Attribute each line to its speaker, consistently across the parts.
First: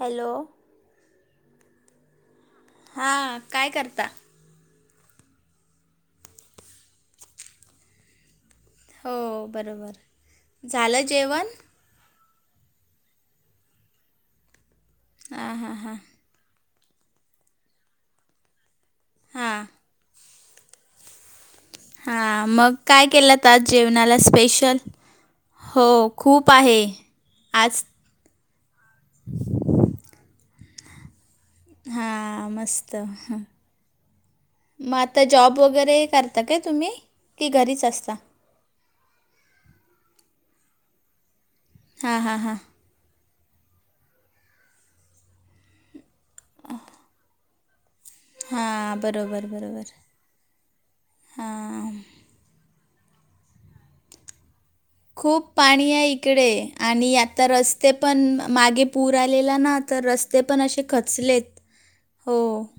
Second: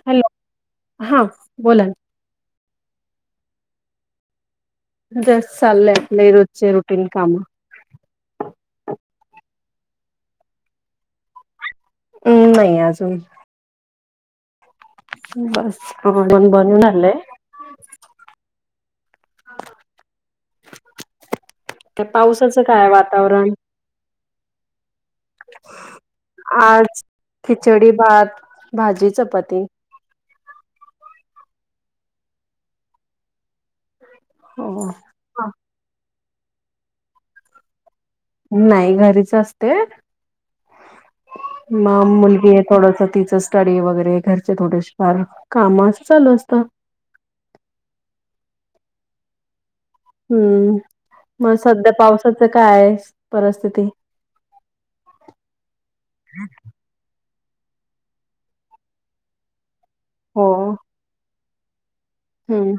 Speaker 1: Hello
Speaker 2: हा बोला
Speaker 1: हा काय करता?
Speaker 2: जस्ट चाललंय आपले रोजचे रुटीन काम.
Speaker 1: हो बरोबर. झालं जेवण?
Speaker 2: हम्म नाही अजून
Speaker 1: हां
Speaker 2: बस बनून आलंय
Speaker 1: हां
Speaker 2: ते
Speaker 1: हा
Speaker 2: पावसाचं
Speaker 1: मग काय केलात
Speaker 2: वातावरण
Speaker 1: आज जेवणाला स्पेशल. हो खूप आहे
Speaker 2: आज
Speaker 1: आज
Speaker 2: खिचडी भात भाजी चपाती.
Speaker 1: हा मस्त
Speaker 2: हो
Speaker 1: मग आता
Speaker 2: हा
Speaker 1: जॉब वगैरे करता काय तुम्ही की घरीच असता.
Speaker 2: नाही घरीच असते. मग
Speaker 1: हां हां
Speaker 2: मुलगी
Speaker 1: हां
Speaker 2: आहे थोडस तीचच स्टडी वगैरे घरचे थोडेसे फार काम चालू असत.
Speaker 1: हा बरोबर बरोबर
Speaker 2: हम्म मग सध्या पावसाचं काय आहे परिस्थिती?
Speaker 1: खूप पाणी आहे इकडे आणि आता रस्ते पण मागे पूर आलेला ना तर रस्ते पण असे खचलेत. हो
Speaker 2: हम्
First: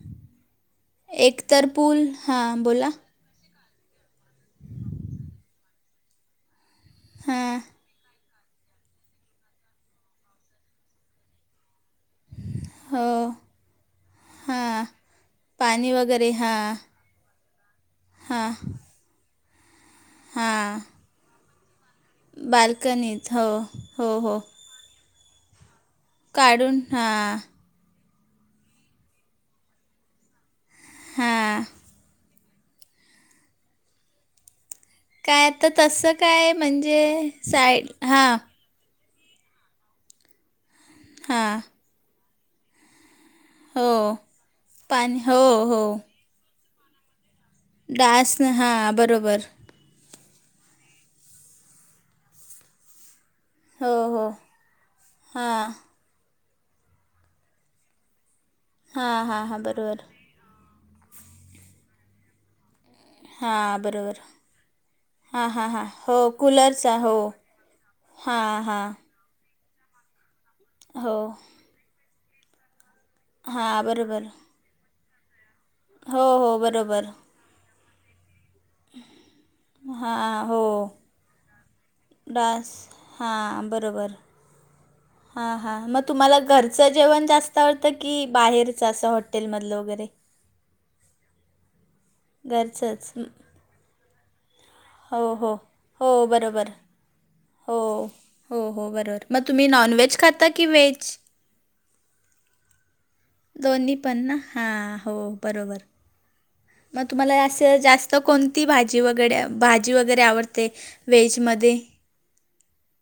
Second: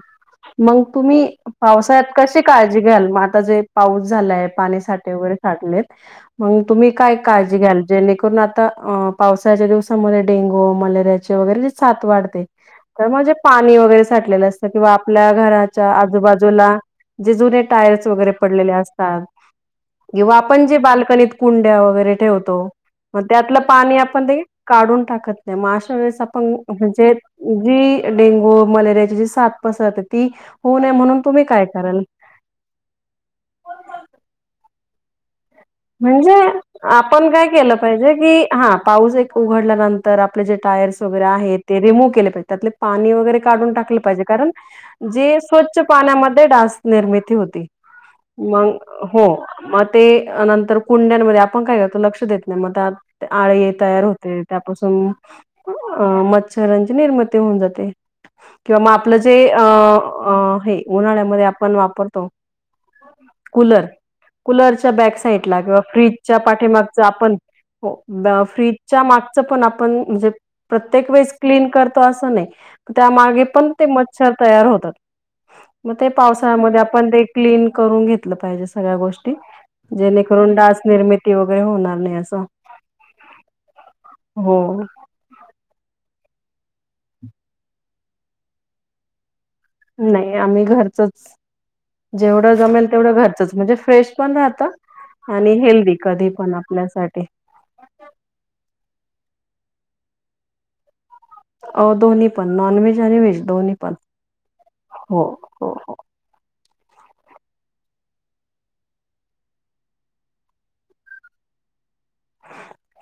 Speaker 2: मग तुम्ही
Speaker 1: एक तर पूल
Speaker 2: पावसाळ्यात कशी
Speaker 1: हां
Speaker 2: काळजी
Speaker 1: बोला
Speaker 2: घ्याल मग आता जे पाऊस झालाय पाणी साठे वगैरे साठलेत. मग तुम्ही काय काळजी
Speaker 1: हां
Speaker 2: घ्याल जेणे, करून आता पावसाच्या दिवसामध्ये डेंग्यू, मलेरिया चे वगैरे जे साथ वाढते.
Speaker 1: हो
Speaker 2: तर म्हणजे पाणी वगैरे साठलेलं असतं,
Speaker 1: हां
Speaker 2: किंवा आपल्या घराच्या
Speaker 1: पाणी वगैरे हां
Speaker 2: आजूबाजूला. जे जुने टायर्स वगैरे
Speaker 1: हां
Speaker 2: पडलेले असतात, किंवा आपण जे
Speaker 1: हां
Speaker 2: बाल्कनीत कुंड्या वगैरे ठेवतो. मग
Speaker 1: बाल्कनीत हो
Speaker 2: त्यातलं पाणी
Speaker 1: हो
Speaker 2: आपण
Speaker 1: हो
Speaker 2: काढून टाकत नाही मग अशा वेळेस,
Speaker 1: काढून
Speaker 2: म्हणजे,
Speaker 1: हां
Speaker 2: जी डेंग्यू मलेरियाची जी साथ पसरते, ती होऊ नये म्हणून तुम्ही
Speaker 1: हां
Speaker 2: काय कराल?
Speaker 1: काय आता त
Speaker 2: म्हणजे आपण काय केलं पाहिजे की, हां पाऊस एक उघडल्यानंतर आपले जे टायर्स वगैरे
Speaker 1: हां
Speaker 2: आहेत ते रिमू्व्ह केले पाहिजेत. त्यातले पाणी वगैरे काढून
Speaker 1: हो
Speaker 2: टाकलं पाहिजे, कारण
Speaker 1: पाणी हो
Speaker 2: जी स्वच्छ
Speaker 1: हो
Speaker 2: पाण्यामध्ये डास निर्मिती होती.
Speaker 1: डास न हां
Speaker 2: मगं हो,
Speaker 1: बरोबर
Speaker 2: म ते नंतर कुंड्यांनमध्ये आपण काय करतो लक्ष देत नाही. मग त्यात आळी
Speaker 1: हो
Speaker 2: तयार
Speaker 1: हो
Speaker 2: होते. त्यापासून
Speaker 1: हां
Speaker 2: अ- मच्छरांची निर्मिती होऊन जाते. किंवा मग
Speaker 1: हां
Speaker 2: आपलं जे
Speaker 1: हां हां बरोबर
Speaker 2: अं हे, उन्हाळ्यामध्ये आपण वापरतो.
Speaker 1: हां
Speaker 2: कूलर,
Speaker 1: बरोबर
Speaker 2: कूलरच्या बॅक सा
Speaker 1: हां
Speaker 2: साइडला
Speaker 1: हां
Speaker 2: गं
Speaker 1: हां
Speaker 2: फ्रिज
Speaker 1: हो
Speaker 2: च्या
Speaker 1: कूलरचा
Speaker 2: पाठीमागच
Speaker 1: हो
Speaker 2: आपण,
Speaker 1: हां
Speaker 2: फ्रिज
Speaker 1: हां
Speaker 2: च्या मागच पण आपण म्हणजे, प्रत्येक
Speaker 1: हो
Speaker 2: वेळेस क्लीन करतो अस नाही. त्यामागे पण
Speaker 1: हां
Speaker 2: ते
Speaker 1: बरोबर
Speaker 2: मच्छर तयार होतात. मग ते
Speaker 1: हो हो
Speaker 2: पावसाळ्यामध्ये
Speaker 1: बरोबर
Speaker 2: आपण ते क्लीन करून घेतलं पाहिजे सगळ्या गोष्टी. जेणे
Speaker 1: हां
Speaker 2: करून
Speaker 1: हो
Speaker 2: डास निर्मिती वगैरे होणार नाही. असं
Speaker 1: डास हां बरोबर.
Speaker 2: हो
Speaker 1: हां हां.. मग तुम्हाला घरचं जेवण जास्त आवडतं की, बाहेरच असं हॉटेलमधलं. वगैरे
Speaker 2: नाही आम्ही घरचचं, जेवढं जमेल
Speaker 1: घरचंच
Speaker 2: तेवढं
Speaker 1: म-
Speaker 2: घरचचं म्हणजे फ्रेश पण राहत.
Speaker 1: हो
Speaker 2: आणि
Speaker 1: हो
Speaker 2: हेल्दी
Speaker 1: हो
Speaker 2: कधी पण
Speaker 1: बरोबर
Speaker 2: आपल्यासाठी.
Speaker 1: हो.. हो... हो. ‌. बरोबर मग तुम्ही नॉन व्हेज खाता की व्हेज.
Speaker 2: अं.. दोन्ही पण नॉन व्हेज आणि व्हेज दोन्ही पण हो. हो
Speaker 1: बरोबर.
Speaker 2: हो
Speaker 1: मग तुम्हाला असं जास्त कोणती भाजी वगैरे, भाजी वगैरे आवडते. व्हेज मध्ये,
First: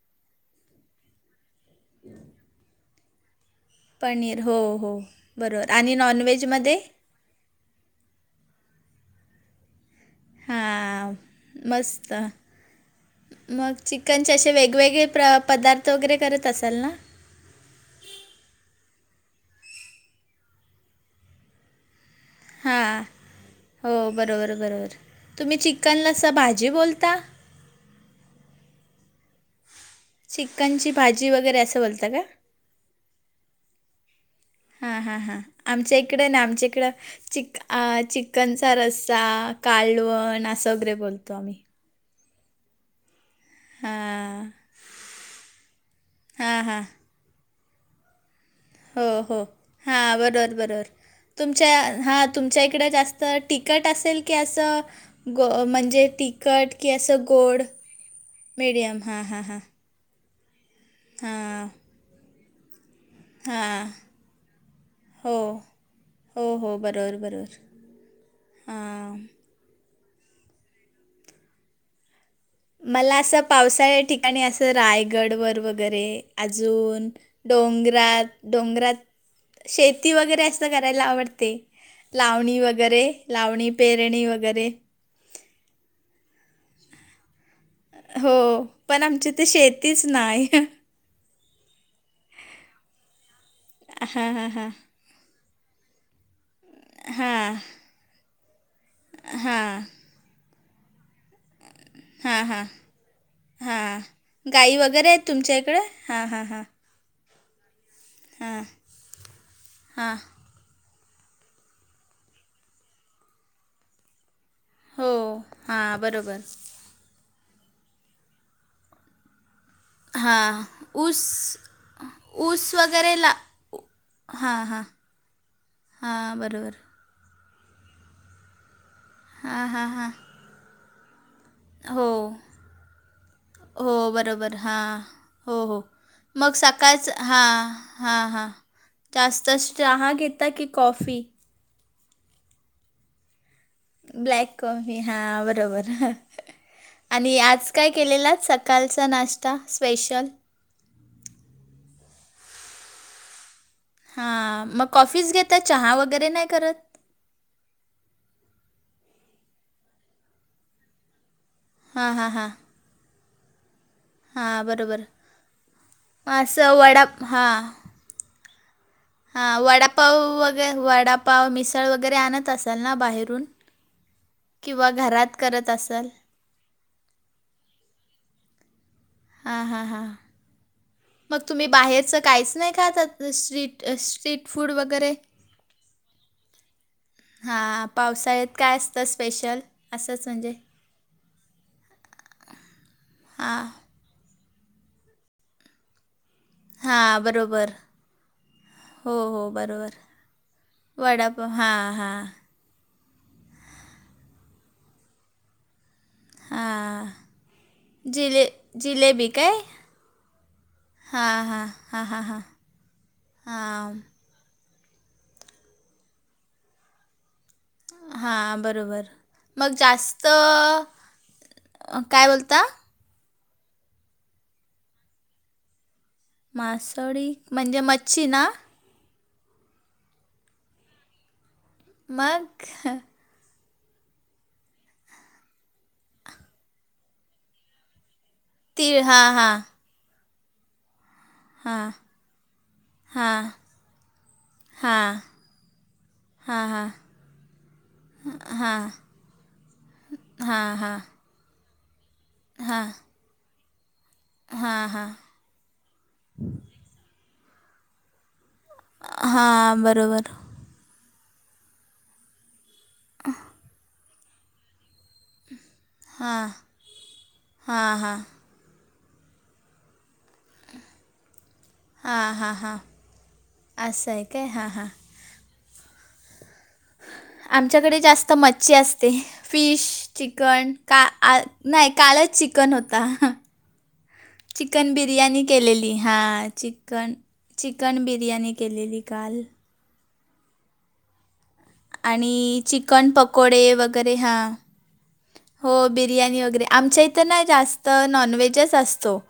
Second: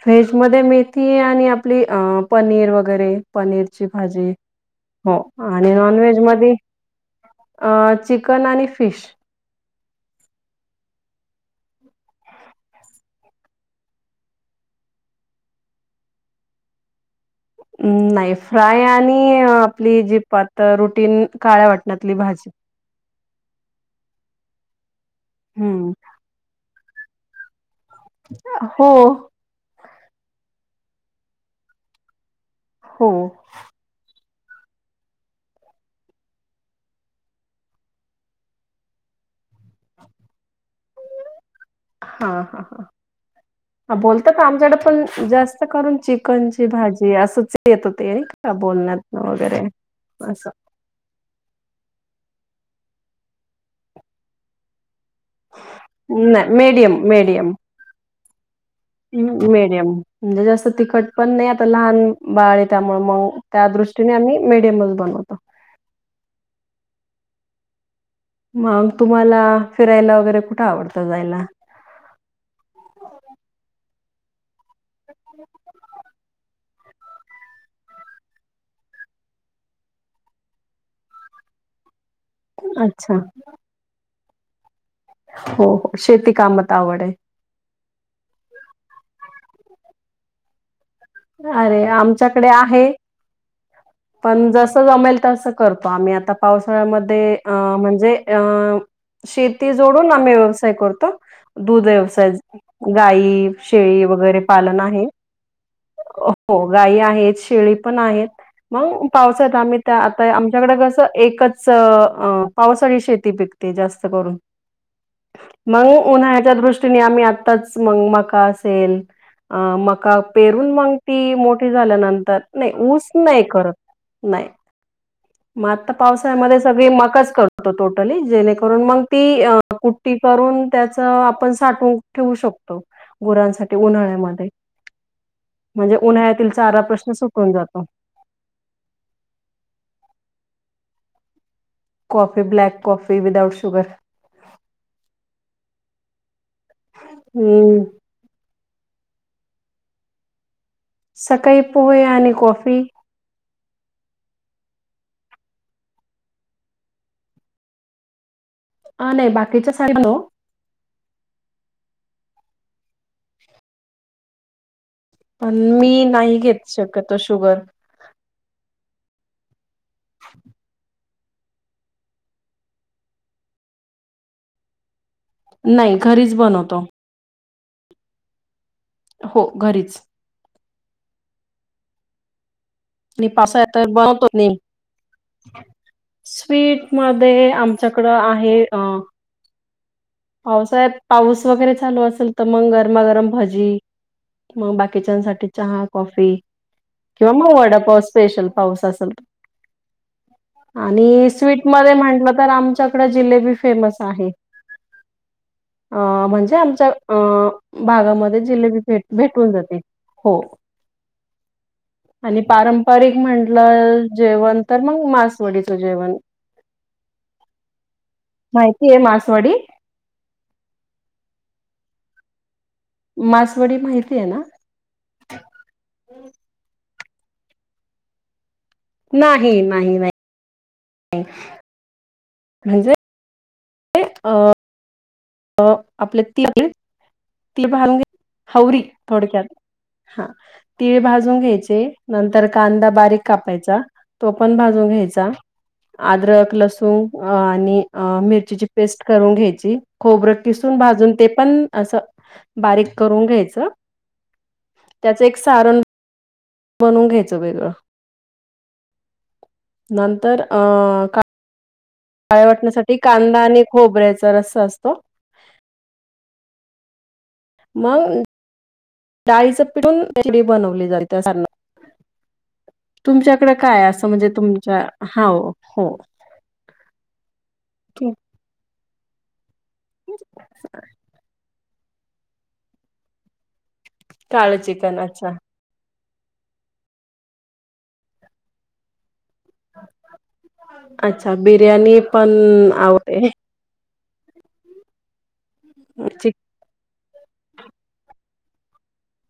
Speaker 2: व्हेज मध्ये मेथी आणि आपली अ- पनीर वगैरे. पनीरची भाजी हो, आणि नॉन व्हेज मदी. अ -चिकन आणि फिश.
Speaker 1: हां, मस्त. मग चिकनचे असे वेगवेगळे प्र- पदार्थ वगैरे करत असाल ना.
Speaker 2: म-नाही फ्राय आणि, आपली जी पात रुटीन काळ्या वाटण्यातली भाजी.
Speaker 1: हां, हो बरोबर बरोबर तुम्ही
Speaker 2: हम्म
Speaker 1: चिकनला असं भाजी बोलता‌.
Speaker 2: हो.
Speaker 1: चिकनची भाजी वगैरे, असं बोलतं का?
Speaker 2: हो.
Speaker 1: हा... हा.. हा.. आमच्या इकडं ना, आमच्या इकडं चिकन आ चिकनचा रस्सा कालवण असं वगैरे, बोलतो आम्ही.
Speaker 2: हां.. हां... हां.. हा बोलतात हां आमच्याकडं पण, जास्त करून
Speaker 1: हां
Speaker 2: चिकनची
Speaker 1: हां
Speaker 2: भाजी असंच हाय. येत होते अं
Speaker 1: हो
Speaker 2: बोलण्यात
Speaker 1: हो
Speaker 2: वगैरे
Speaker 1: हां
Speaker 2: असं.
Speaker 1: [unintelligible] तुमच्या हा तुमच्या इकडं जास्त तिकट असेल की असं, गो म्हणजे
Speaker 2: नाही
Speaker 1: तिखट की,
Speaker 2: मीडियम
Speaker 1: असं
Speaker 2: मीडियम
Speaker 1: गोड मिडियम. हां हां हां
Speaker 2: मीडियम म्हणजे, जास्त तिखट पण नाही आता
Speaker 1: हां
Speaker 2: लहान बाळ आहे त्यामुळे मग. त्या
Speaker 1: हां
Speaker 2: दृष्टीने आम्ही मीडियमच
Speaker 1: हो
Speaker 2: बनवतो.
Speaker 1: हो हो, बरोबर बरोबर
Speaker 2: मग
Speaker 1: हां
Speaker 2: तुम्हाला, फिरायला वगैरे कुठं आवडतं जायला?
Speaker 1: मला असं, पावसाळ्या ठिकाणी असं रायगड वर वगैरे अजून डोंगरात डोंगरात शेती वगैरे असं करायला आवडते. लावणी वगैरे
Speaker 2: अच्छा
Speaker 1: लावणी पेरणी वगैरे
Speaker 2: हो शेती कामात आवड आहे.
Speaker 1: हो, पण आमची त शेतीच नाही ही.
Speaker 2: अरे! आमच्याकडे आहे, पण जस जमेल तसं करतो आम्ही, आता पावसाळ्यामध्ये अ
Speaker 1: हां,
Speaker 2: म्हणजे अ शेती
Speaker 1: हां,
Speaker 2: जोडून आम्ही व्यवसाय करतो, दूध व्यवसाय
Speaker 1: हां, हां,
Speaker 2: गाई,
Speaker 1: हां.
Speaker 2: शेळी वगैरे
Speaker 1: गाई
Speaker 2: पालन आहे.
Speaker 1: वगैरे आहेत तुमच्या इकडे? हां, हां, हां,
Speaker 2: हो, गाई आहेत, शेळी पण आहेत
Speaker 1: हां,
Speaker 2: मग पावसात आम्ही त्या
Speaker 1: हां.
Speaker 2: आता आमच्याकडं कस एकच पावसाळी शेती पिकते जास्त करून.
Speaker 1: हो,
Speaker 2: मग
Speaker 1: हां, बरोबर.
Speaker 2: उन्हाळ्याच्या दृष्टी दृष्टीने आम्ही आताच म- मका असेल अ मका
Speaker 1: हां,
Speaker 2: पेरून मग
Speaker 1: ऊस
Speaker 2: ती मोठी झाल्या नंतर, नाही ऊस
Speaker 1: वगैरे ला
Speaker 2: नाही करत
Speaker 1: उ-
Speaker 2: नाही.
Speaker 1: हां, हां,
Speaker 2: म आता पावसाळ्या
Speaker 1: हां,
Speaker 2: मध्ये
Speaker 1: बरोबर.
Speaker 2: सगळी मकंच करू टोटली जेणेकरून मग ती
Speaker 1: हां, हां, हां.
Speaker 2: कुट्टी करून त्याच आपण साठवून
Speaker 1: हो,
Speaker 2: ठेवू शकतो, गुरांसाठी उन्हाळ्या मध्ये.
Speaker 1: हा हो हो मग
Speaker 2: चारा प्रश्न
Speaker 1: सकाळचं हा
Speaker 2: सुटून जातो
Speaker 1: हा हा जास्त अस चहा घेता की coffee
Speaker 2: coffee black coffee without sugar.
Speaker 1: Black coffee हा बरोबर आणि आज
Speaker 2: हम्म
Speaker 1: काय केलेलं स? कालचा नाश्ता स्पेशल?
Speaker 2: सकाळी पोहे आणि कॉफी.
Speaker 1: हा, मग कॉफी च घेत चहा वगैरे नाही करत?
Speaker 2: अ नाही बाकीच्या साई हॅलो!
Speaker 1: हा हा हा. हा, बरोबर.
Speaker 2: पण मी
Speaker 1: मग
Speaker 2: नाही, घेत
Speaker 1: असं वडा
Speaker 2: शक्यतो शुगर
Speaker 1: हा, वडापाव वगैर वडा पाव मिसळ वगैरे आणत असाल, ना बाहेरून किंवा घरात? करत
Speaker 2: नाही
Speaker 1: असाल?
Speaker 2: घरीच बनवतो. हो
Speaker 1: हा हा
Speaker 2: घरीच
Speaker 1: हा मग तुम्ही, बाहेरच काहीच नाही? खातात
Speaker 2: आणि पावसाळ्यात तर बनवतो
Speaker 1: स्ट्रीट-स्ट्रीट
Speaker 2: नाही
Speaker 1: फूड वगैरे?
Speaker 2: स्वीट मध्ये
Speaker 1: हां,
Speaker 2: आमच्याकडं
Speaker 1: पावसाळ्यात
Speaker 2: आहे अ
Speaker 1: काय असतं स्पेशल असंच? म्हणजे
Speaker 2: पावसाळ्या पाऊस वगैरे चालू असेल, तर मग गरमागरम
Speaker 1: हां.
Speaker 2: भजी मग बाकीच्यांसाठी चहा कॉफी.
Speaker 1: हां,
Speaker 2: किंवा मग
Speaker 1: बरोबर.
Speaker 2: वडापाव स्पेशल पाऊस असेल
Speaker 1: हो,
Speaker 2: तर.
Speaker 1: हो, बरोबर.
Speaker 2: आणि
Speaker 1: वडापाव
Speaker 2: स्वीट मध्ये
Speaker 1: हां, हां,
Speaker 2: म्हटलं, तर आमच्याकडे जिलेबी फेमस आहे. अ म्हणजे आमच्या
Speaker 1: हां.
Speaker 2: अ भागामध्ये
Speaker 1: जिले
Speaker 2: जिलेबीे भेटून जाते, हो.
Speaker 1: हा हा हा हा.
Speaker 2: आणि पारंपरिक म्हटलं जेवण तर मग मासवडीचं जेवण.
Speaker 1: हा,
Speaker 2: माहितीय
Speaker 1: बरोबर
Speaker 2: मासवडी
Speaker 1: मग जास्त काय बोलता?
Speaker 2: मासवडी माहिती, आहे ना?
Speaker 1: मासोळी म्हणजे मच्छी ना.
Speaker 2: नाही नाही नाही. नाय.
Speaker 1: मग
Speaker 2: म्हणजे अ अ आपले ती तिले भान हवररी
Speaker 1: तीळ हां,
Speaker 2: थोडक्यात.
Speaker 1: हां,
Speaker 2: हा तीळ भाजून घ्यायचे नंतर कांदा बारीक
Speaker 1: हां,
Speaker 2: कापायचा तो पण भाजून
Speaker 1: हां,
Speaker 2: घ्यायचा अद्रक
Speaker 1: हां, हां,
Speaker 2: लसूण आणि अ मिरचीची
Speaker 1: हां,
Speaker 2: पेस्ट करून घ्यायची, खोबरं
Speaker 1: हां, हां,
Speaker 2: किसून
Speaker 1: हां,
Speaker 2: भाजून ते पण असं बारीक करून घ्यायचं,
Speaker 1: हा हा
Speaker 2: सारण बनून घ्यायचं वेगळं.
Speaker 1: हा
Speaker 2: नंतर अ का पाळे वाटण्यासाठी कांदा आणि खोबऱ्याचा रस्सा असतो
Speaker 1: हां हां, हां,
Speaker 2: मग डाळीचं पिटून डी बनवलीत त्या सा
Speaker 1: हां, हां, हां.
Speaker 2: तुमच्याकडे काय असं
Speaker 1: आहे
Speaker 2: म्हणजे
Speaker 1: काय हां
Speaker 2: तुमच्या
Speaker 1: हां
Speaker 2: हा हो
Speaker 1: आमच्याकडे जास्त मच्छी असते फिश चिकन का आ नाही कालच चिकन होता
Speaker 2: काळं
Speaker 1: चिकन
Speaker 2: अच्छा
Speaker 1: बिर्याणी केलेली हा चिकन चिकन बिर्याणी केलेली काल
Speaker 2: अच्छा बिरयाणी
Speaker 1: आणि चिकन पकोडे वगैरे हां हो
Speaker 2: चिक
Speaker 1: बिर्याणी वगैरे आमच्या इथं ना जास्त नॉनव्हेजच असतो.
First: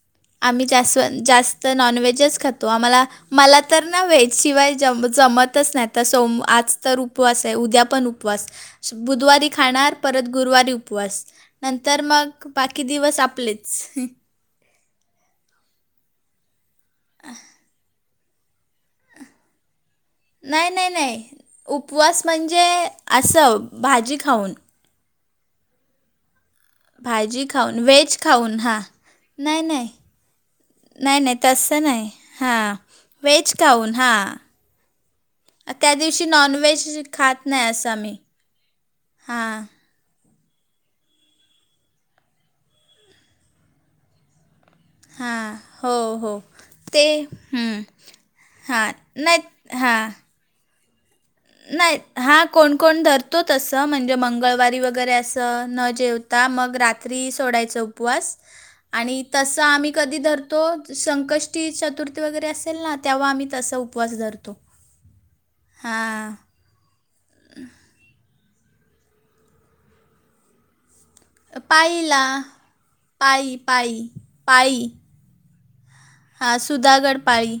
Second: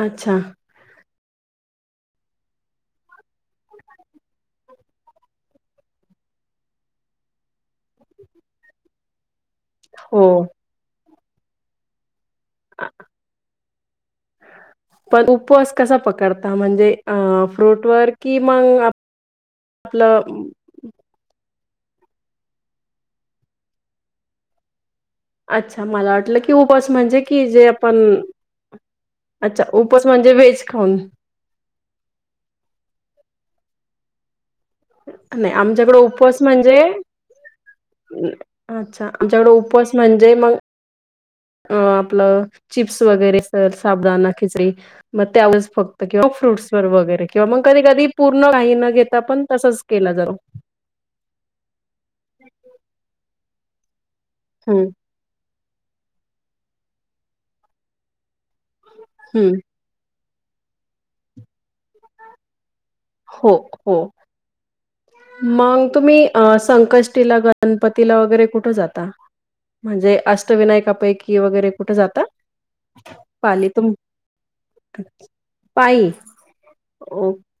Speaker 2: अच्छा
Speaker 1: आम्ही जा जास्त नॉनव्हेजच खातो आम्हाला मला तर ना व्हेज शिवाय ज जमतच नाही तर सोम आज तर उपवास आहे उद्या पण उपवास श बुधवारी खाणार
Speaker 2: हो.
Speaker 1: परत गुरुवारी उपवास नंतर मग बाकी दिवस आपलेच. ह
Speaker 2: पण उपवास कसा पकडता म्हणजे अ फ्रूट वर कि मग आप आपलं
Speaker 1: नाही नाही नाही उपवास म्हणजे असं भाजी खाऊन
Speaker 2: अच्छा मला वाटलं की कि उपस म्हणजे
Speaker 1: भाजी
Speaker 2: कि जे
Speaker 1: खाऊन
Speaker 2: आपण
Speaker 1: व्हेज खाऊन हां नाही
Speaker 2: अच्छा
Speaker 1: नाही
Speaker 2: उपास म्हणजे वेहेज खाऊन.
Speaker 1: नाही नाही तसं नाही हां वेज खाऊन हां.
Speaker 2: नाही
Speaker 1: त्या
Speaker 2: आमच्याकड
Speaker 1: दिवशी
Speaker 2: उपवास म्हणजे
Speaker 1: नॉनव्हेज खात नाही असं आम्ही
Speaker 2: न अच्छा आमच्याकड
Speaker 1: हां
Speaker 2: उपास म्हणजे मग अ आपलं चिप्स वगैरे सर साबुदाना खिचरी मग
Speaker 1: हां
Speaker 2: त्यावच
Speaker 1: हो
Speaker 2: फक्त किंवा
Speaker 1: हो
Speaker 2: फ्रूट्स वर
Speaker 1: ते
Speaker 2: वगैरे किंवा मग
Speaker 1: हं,
Speaker 2: कधी कधी पूर्ण काही न
Speaker 1: हां
Speaker 2: घेता पण
Speaker 1: नाही
Speaker 2: तसच
Speaker 1: हां
Speaker 2: केला जाऊ
Speaker 1: नाही हा कोण कोण धरतो तस म्हणजे मंगळवारी
Speaker 2: हम्म
Speaker 1: वगैरे अस त न जेवता मग रात्री सोडायचा उपवास आणि
Speaker 2: हम्म.
Speaker 1: तसं आम्ही कधी धरतो संकष्टी चतुर्थी वगैरे असेल ना तेव्हा आम्ही
Speaker 2: हो
Speaker 1: तसा
Speaker 2: हो
Speaker 1: उपवास धरतो
Speaker 2: मग तुम्ही
Speaker 1: हां.
Speaker 2: अ संकष्टीला गणपतीला वगैरे कुठे जाता म्हणजे अष्टविनायकापैकी की वगैरे कुठे
Speaker 1: पाळीला
Speaker 2: जातात
Speaker 1: पाळी
Speaker 2: पाली तुम
Speaker 1: पाळी पाळी
Speaker 2: पायी
Speaker 1: हां सुधागड
Speaker 2: ओ
Speaker 1: पाळी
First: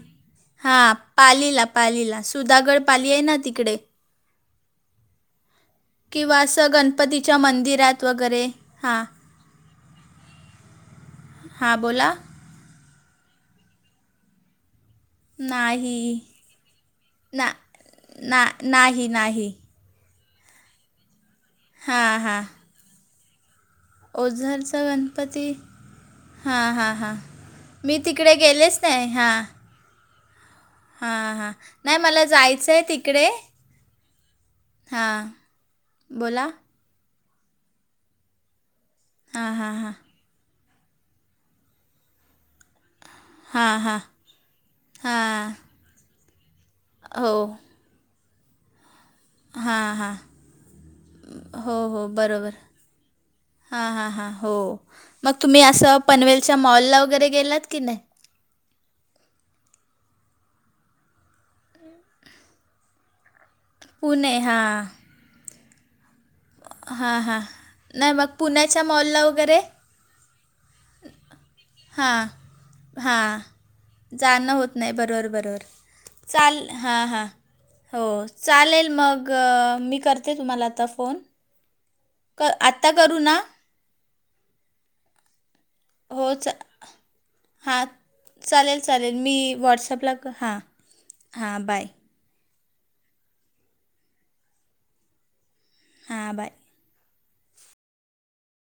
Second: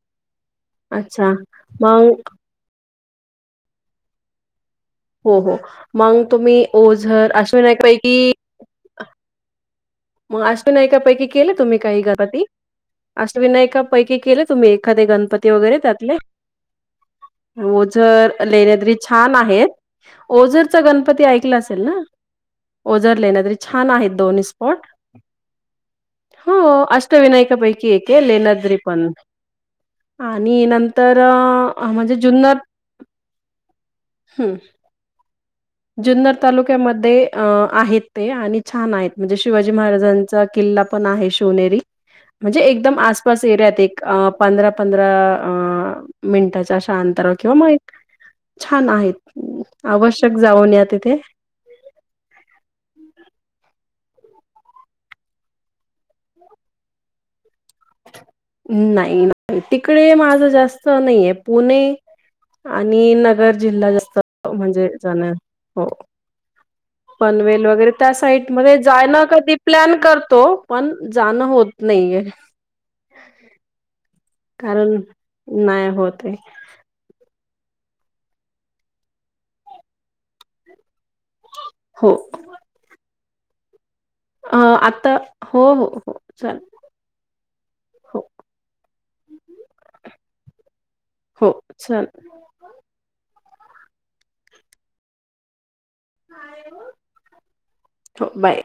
Speaker 1: हां
Speaker 2: अच्छा
Speaker 1: पालीला पालीला
Speaker 2: मग
Speaker 1: सुधा दागड पाली आहे ना तिकडे
Speaker 2: हो हो मग
Speaker 1: किंवा
Speaker 2: तुम्ही
Speaker 1: असं
Speaker 2: ओझर अश्विना पैकी
Speaker 1: हा
Speaker 2: म अष्टविनायकापैकी केलं
Speaker 1: हां
Speaker 2: तुम्ही काही
Speaker 1: बोला
Speaker 2: गराती अष्टविनायका पैकी केल तुम्ही एखादे गणं पती वगैरे
Speaker 1: नाही
Speaker 2: त्यातले
Speaker 1: ना
Speaker 2: ओझर,
Speaker 1: ना
Speaker 2: लेण्याद्री
Speaker 1: नाही
Speaker 2: छान
Speaker 1: नाही
Speaker 2: आहेत ओझरचा गणपती ऐकला असेल ना
Speaker 1: हां हां
Speaker 2: ओझर लेण्याद्री छान आहेत दोन्ही सो
Speaker 1: ओझरचा गणपती
Speaker 2: हो
Speaker 1: हां हां हां
Speaker 2: अष्टविनायकापैकी
Speaker 1: मी
Speaker 2: एक ये
Speaker 1: तिकडे
Speaker 2: लेण्याद्री
Speaker 1: गेलेच
Speaker 2: पण
Speaker 1: नाही हां
Speaker 2: आणि नंतर
Speaker 1: हां हां
Speaker 2: अ
Speaker 1: नाही
Speaker 2: म्हणजे
Speaker 1: मला
Speaker 2: जुनत
Speaker 1: जायचं आहे तिकडे
Speaker 2: हम्म
Speaker 1: हां
Speaker 2: जुन्नत
Speaker 1: बोला
Speaker 2: तालुक्या ते मध्ये अ आहेत ते आणि छान आहेत म्हणजे
Speaker 1: हां
Speaker 2: शिवाजी
Speaker 1: हां हां
Speaker 2: महाराजांना च किल्ला पण आहे शिवनेरी म्हणजे एकदम आस असं
Speaker 1: हां
Speaker 2: एऱ्यात एक
Speaker 1: हां
Speaker 2: पंधरा पंधरा
Speaker 1: हां
Speaker 2: अ मिनटाच्या अशा अंतरा
Speaker 1: हो
Speaker 2: किंवा मय छान
Speaker 1: हां
Speaker 2: आहेत
Speaker 1: हां
Speaker 2: आवश्यक जाऊन या तिथे
Speaker 1: हो हो बरोबर हां हां हां हो मग तुम्ही असं पनवेलच्या मॉलला वगैरे गेलात की नाय.
Speaker 2: म नाही नाही तिकडे माझं जास्त नाहीये पुणे आणि नगर जिल्हा जास्त
Speaker 1: पुणे हां
Speaker 2: म्हणजे जाण हो
Speaker 1: हां हां
Speaker 2: पनवेल वगैरे त्या
Speaker 1: नाही मग
Speaker 2: साईट मधे
Speaker 1: पुण्याच्या मॉलला
Speaker 2: जायला कधी
Speaker 1: वगैरे
Speaker 2: प्लॅन करतो पण जाणं होत
Speaker 1: हां
Speaker 2: नाहीये
Speaker 1: हां जाणं होत नाय
Speaker 2: कारण
Speaker 1: बरोबर बरोबर
Speaker 2: नाही होत आहे
Speaker 1: चाल हां हां हो चालेल मग अ मी करते तुम्हाला आता फोन
Speaker 2: हो.
Speaker 1: अ आत्ता करू ना
Speaker 2: अ आता हो हो हो चाल
Speaker 1: हां चालेल चालेल मी वॉट्सअपला क हां
Speaker 2: हो
Speaker 1: हां बाय
Speaker 2: चालेल
Speaker 1: हां बाय.
Speaker 2: हो बाय.